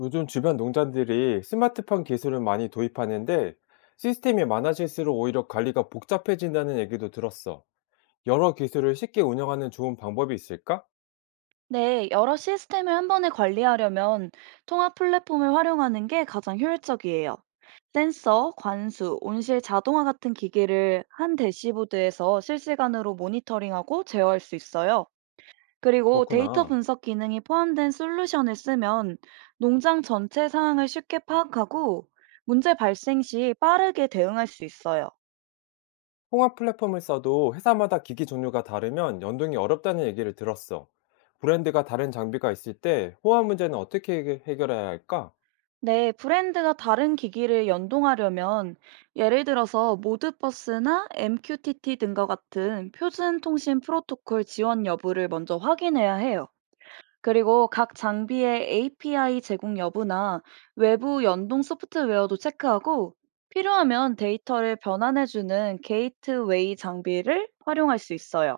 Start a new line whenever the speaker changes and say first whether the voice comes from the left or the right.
left: 요즘 주변 농장들이 스마트팜 기술을 많이 도입하는데 시스템이 많아질수록 오히려 관리가 복잡해진다는 얘기도 들었어. 여러 기술을 쉽게 운영하는 좋은 방법이 있을까?
right: 네, 여러 시스템을 한 번에 관리하려면 통합 플랫폼을 활용하는 게 가장 효율적이에요. 센서, 관수, 온실 자동화 같은 기기를 한 대시보드에서 실시간으로 모니터링하고 제어할 수 있어요. 그리고 데이터
left: 그렇구나.
right: 분석 기능이 포함된 솔루션을 쓰면 농장 전체 상황을 쉽게 파악하고 문제 발생 시 빠르게 대응할 수 있어요.
left: 통합 플랫폼을 써도 회사마다 기기 종류가 다르면 연동이 어렵다는 얘기를 들었어. 브랜드가 다른 장비가 있을 때 호환 문제는 어떻게 해결해야 할까?
right: 네, 브랜드가 다른 기기를 연동하려면 예를 들어서 모드버스나 MQTT 등과 같은 표준 통신 프로토콜 지원 여부를 먼저 확인해야 해요. 그리고 각 장비의 API 제공 여부나 외부 연동 소프트웨어도 체크하고, 필요하면 데이터를 변환해주는 게이트웨이 장비를 활용할 수 있어요.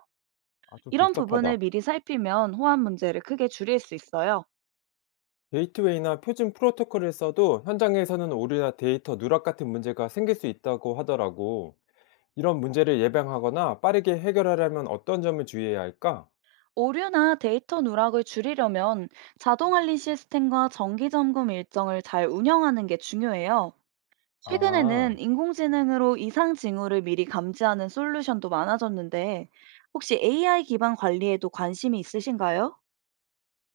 left: 아, 좀
right: 이런 부분을
left: 복잡하다.
right: 미리 살피면 호환 문제를 크게 줄일 수 있어요.
left: 게이트웨이나 표준 프로토콜을 써도 현장에서는 오류나 데이터 누락 같은 문제가 생길 수 있다고 하더라고. 이런 문제를 예방하거나 빠르게 해결하려면 어떤 점을 주의해야 할까?
right: 오류나 데이터 누락을 줄이려면 자동 알림 시스템과 정기 점검 일정을 잘 운영하는 게 중요해요.
left: 아,
right: 최근에는 인공지능으로 이상 징후를 미리 감지하는 솔루션도 많아졌는데, 혹시 AI 기반 관리에도 관심이 있으신가요?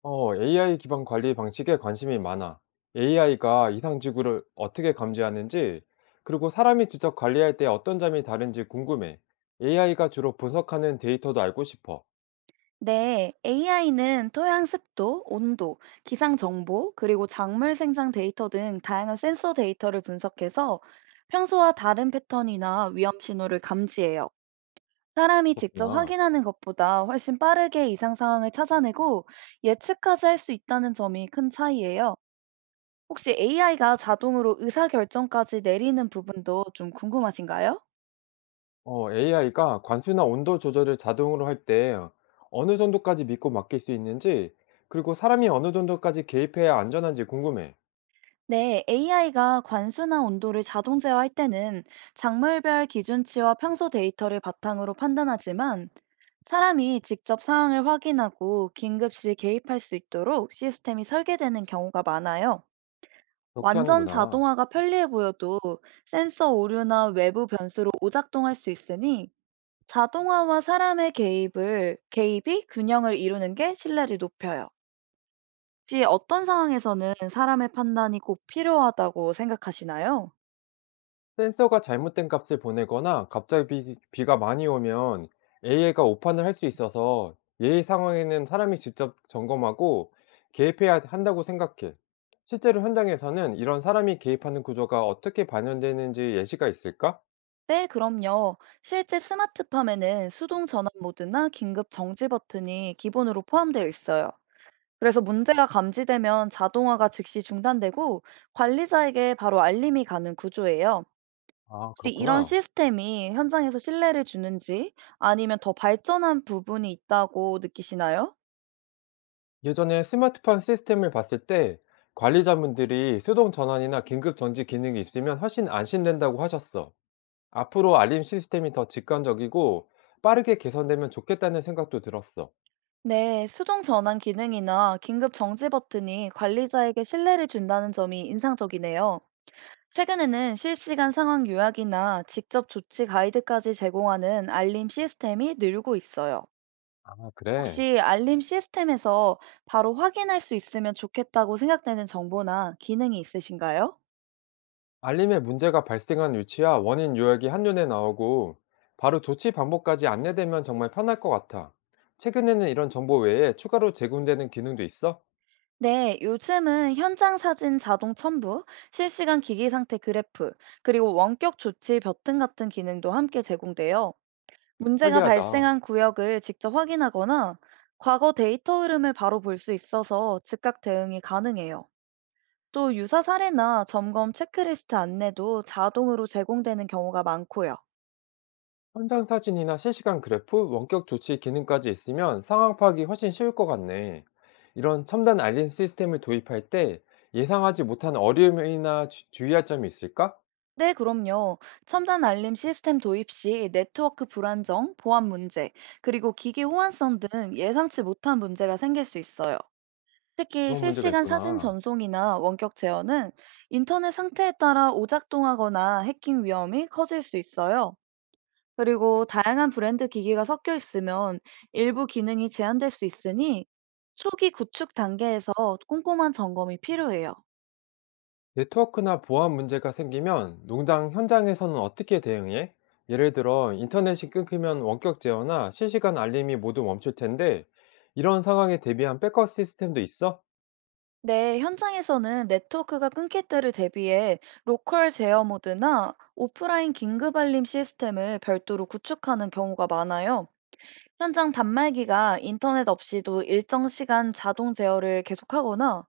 left: 어, AI 기반 관리 방식에 관심이 많아. AI가 이상 지구를 어떻게 감지하는지, 그리고 사람이 직접 관리할 때 어떤 점이 다른지 궁금해. AI가 주로 분석하는 데이터도 알고 싶어.
right: 네, AI는 토양 습도, 온도, 기상 정보, 그리고 작물 생장 데이터 등 다양한 센서 데이터를 분석해서 평소와 다른 패턴이나 위험 신호를 감지해요. 사람이 직접
left: 그렇구나.
right: 확인하는 것보다 훨씬 빠르게 이상 상황을 찾아내고 예측까지 할 수 있다는 점이 큰 차이예요. 혹시 AI가 자동으로 의사결정까지 내리는 부분도 좀 궁금하신가요?
left: 어, AI가 관수나 온도 조절을 자동으로 할 때 어느 정도까지 믿고 맡길 수 있는지, 그리고 사람이 어느 정도까지 개입해야 안전한지 궁금해.
right: 네, AI가 관수나 온도를 자동 제어할 때는 작물별 기준치와 평소 데이터를 바탕으로 판단하지만, 사람이 직접 상황을 확인하고 긴급시 개입할 수 있도록 시스템이 설계되는 경우가 많아요.
left: 그렇게
right: 완전
left: 하는구나.
right: 자동화가 편리해 보여도 센서 오류나 외부 변수로 오작동할 수 있으니, 자동화와 사람의 개입을 개입이 균형을 이루는 게 신뢰를 높여요. 혹시 어떤 상황에서는 사람의 판단이 꼭 필요하다고 생각하시나요?
left: 센서가 잘못된 값을 보내거나 갑자기 비, 가 많이 오면 AI가 오판을 할 수 있어서 예의 상황에는 사람이 직접 점검하고 개입해야 한다고 생각해. 실제로 현장에서는 이런 사람이 개입하는 구조가 어떻게 반영되는지 예시가 있을까?
right: 네, 그럼요. 실제 스마트팜에는 수동 전환 모드나 긴급 정지 버튼이 기본으로 포함되어 있어요. 그래서 문제가 감지되면 자동화가 즉시 중단되고 관리자에게 바로 알림이 가는 구조예요.
left: 아,
right: 혹시 이런
left: 그렇구나.
right: 시스템이 현장에서 신뢰를 주는지, 아니면 더 발전한 부분이 있다고 느끼시나요?
left: 예전에 스마트폰 시스템을 봤을 때 관리자분들이 수동 전환이나 긴급 정지 기능이 있으면 훨씬 안심된다고 하셨어. 앞으로 알림 시스템이 더 직관적이고 빠르게 개선되면 좋겠다는 생각도 들었어.
right: 네, 수동 전환 기능이나 긴급 정지 버튼이 관리자에게 신뢰를 준다는 점이 인상적이네요. 최근에는 실시간 상황 요약이나 직접 조치 가이드까지 제공하는 알림 시스템이 늘고 있어요.
left: 아, 그래.
right: 혹시 알림 시스템에서 바로 확인할 수 있으면 좋겠다고 생각되는 정보나 기능이 있으신가요?
left: 알림에 문제가 발생한 위치와 원인 요약이 한눈에 나오고 바로 조치 방법까지 안내되면 정말 편할 것 같아. 최근에는 이런 정보 외에 추가로 제공되는 기능도 있어?
right: 네, 요즘은 현장 사진 자동 첨부, 실시간 기기 상태 그래프, 그리고 원격 조치 버튼 같은 기능도 함께 제공돼요. 문제가
left: 편리하다.
right: 발생한 구역을 직접 확인하거나 과거 데이터 흐름을 바로 볼 수 있어서 즉각 대응이 가능해요. 또 유사 사례나 점검 체크리스트 안내도 자동으로 제공되는 경우가 많고요.
left: 현장 사진이나 실시간 그래프, 원격 조치 기능까지 있으면 상황 파악이 훨씬 쉬울 것 같네. 이런 첨단 알림 시스템을 도입할 때 예상하지 못한 어려움이나 주의할 점이 있을까?
right: 네, 그럼요. 첨단 알림 시스템 도입 시 네트워크 불안정, 보안 문제, 그리고 기기 호환성 등 예상치 못한 문제가 생길 수 있어요. 특히
left: 그런 문제가
right: 실시간 사진
left: 있구나.
right: 전송이나 원격 제어는 인터넷 상태에 따라 오작동하거나 해킹 위험이 커질 수 있어요. 그리고 다양한 브랜드 기기가 섞여 있으면 일부 기능이 제한될 수 있으니, 초기 구축 단계에서 꼼꼼한 점검이 필요해요.
left: 네트워크나 보안 문제가 생기면 농장 현장에서는 어떻게 대응해? 예를 들어 인터넷이 끊기면 원격 제어나 실시간 알림이 모두 멈출 텐데 이런 상황에 대비한 백업 시스템도 있어?
right: 네, 현장에서는 네트워크가 끊길 때를 대비해 로컬 제어 모드나 오프라인 긴급 알림 시스템을 별도로 구축하는 경우가 많아요. 현장 단말기가 인터넷 없이도 일정 시간 자동 제어를 계속하거나,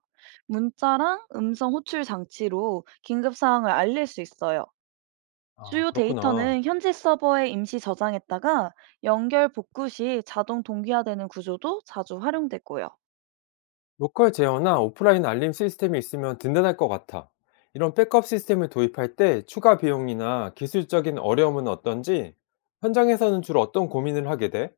right: 문자랑 음성 호출 장치로 긴급 사항을 알릴 수 있어요.
left: 아,
right: 주요
left: 그렇구나.
right: 데이터는 현지 서버에 임시 저장했다가 연결 복구 시 자동 동기화되는 구조도 자주 활용되고요.
left: 로컬 제어나 오프라인 알림 시스템이 있으면 든든할 것 같아. 이런 백업 시스템을 도입할 때 추가 비용이나 기술적인 어려움은 어떤지 현장에서는 주로 어떤 고민을 하게 돼?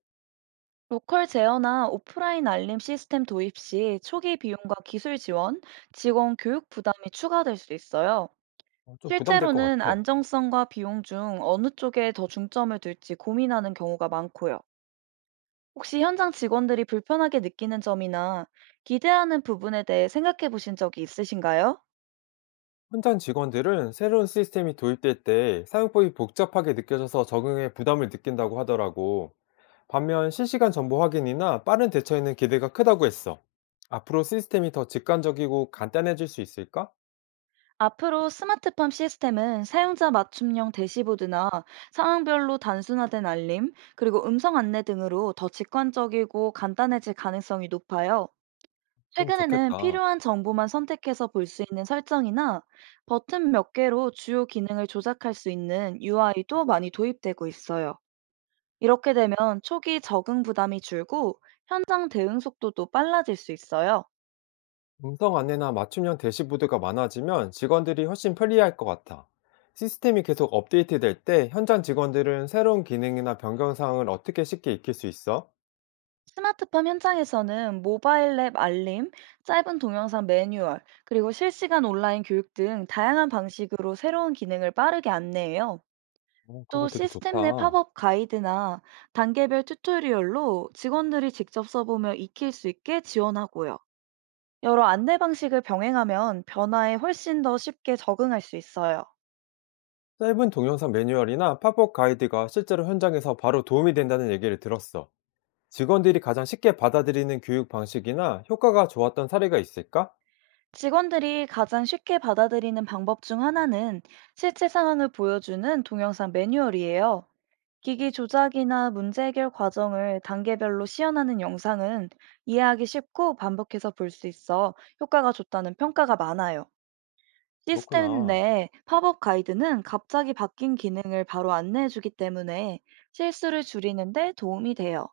right: 로컬 제어나 오프라인 알림 시스템 도입 시 초기 비용과 기술 지원, 직원 교육 부담이 추가될 수 있어요.
left: 어, 좀 부담될 것
right: 실제로는
left: 같아.
right: 안정성과 비용 중 어느 쪽에 더 중점을 둘지 고민하는 경우가 많고요. 혹시 현장 직원들이 불편하게 느끼는 점이나 기대하는 부분에 대해 생각해 보신 적이 있으신가요?
left: 현장 직원들은 새로운 시스템이 도입될 때 사용법이 복잡하게 느껴져서 적응에 부담을 느낀다고 하더라고. 반면 실시간 정보 확인이나 빠른 대처에는 기대가 크다고 했어. 앞으로 시스템이 더 직관적이고 간단해질 수 있을까?
right: 앞으로 스마트팜 시스템은 사용자 맞춤형 대시보드나 상황별로 단순화된 알림, 그리고 음성 안내 등으로 더 직관적이고 간단해질 가능성이 높아요.
left: 그럼
right: 최근에는
left: 좋겠다.
right: 필요한 정보만 선택해서 볼 수 있는 설정이나 버튼 몇 개로 주요 기능을 조작할 수 있는 UI도 많이 도입되고 있어요. 이렇게 되면 초기 적응 부담이 줄고 현장 대응 속도도 빨라질 수 있어요.
left: 음성 안내나 맞춤형 대시보드가 많아지면 직원들이 훨씬 편리할 것 같아. 시스템이 계속 업데이트될 때 현장 직원들은 새로운 기능이나 변경 사항을 어떻게 쉽게 익힐 수 있어?
right: 스마트팜 현장에서는 모바일 앱 알림, 짧은 동영상 매뉴얼, 그리고 실시간 온라인 교육 등 다양한 방식으로 새로운 기능을 빠르게 안내해요.
left: 어,
right: 또
left: 그거 되게
right: 시스템 내
left: 좋다.
right: 팝업 가이드나 단계별 튜토리얼로 직원들이 직접 써보며 익힐 수 있게 지원하고요. 여러 안내 방식을 병행하면 변화에 훨씬 더 쉽게 적응할 수 있어요.
left: 짧은 동영상 매뉴얼이나 팝업 가이드가 실제로 현장에서 바로 도움이 된다는 얘기를 들었어. 직원들이 가장 쉽게 받아들이는 교육 방식이나 효과가 좋았던 사례가 있을까?
right: 직원들이 가장 쉽게 받아들이는 방법 중 하나는 실제 상황을 보여주는 동영상 매뉴얼이에요. 기기 조작이나 문제 해결 과정을 단계별로 시연하는 영상은 이해하기 쉽고 반복해서 볼 수 있어 효과가 좋다는 평가가 많아요. 시스템
left: 그렇구나.
right: 내 팝업 가이드는 갑자기 바뀐 기능을 바로 안내해주기 때문에 실수를 줄이는데 도움이 돼요.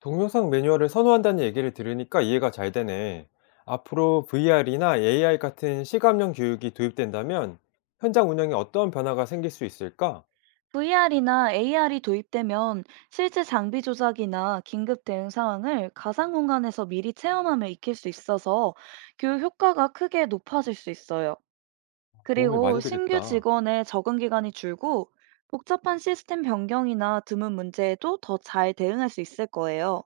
left: 동영상 매뉴얼을 선호한다는 얘기를 들으니까 이해가 잘 되네. 앞으로 VR이나 AI 같은 시감형 교육이 도입된다면 현장 운영에 어떤 변화가 생길 수 있을까?
right: VR이나 AR이 도입되면 실제 장비 조작이나 긴급 대응 상황을 가상 공간에서 미리 체험하며 익힐 수 있어서 교육 효과가 크게 높아질 수 있어요.
left: 도움이
right: 그리고
left: 많이
right: 신규
left: 되겠다.
right: 직원의 적응 기간이 줄고 복잡한 시스템 변경이나 드문 문제에도 더 잘 대응할 수 있을 거예요.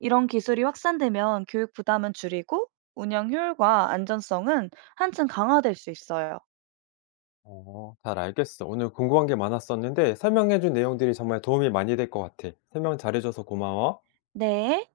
right: 이런 기술이 확산되면 교육 부담은 줄이고 운영 효율과 안전성은 한층 강화될 수 있어요.
left: 어, 잘 알겠어. 오늘 궁금한 게 많았었는데 설명해준 내용들이 정말 도움이 많이 될 것 같아. 설명 잘해줘서 고마워.
right: 네.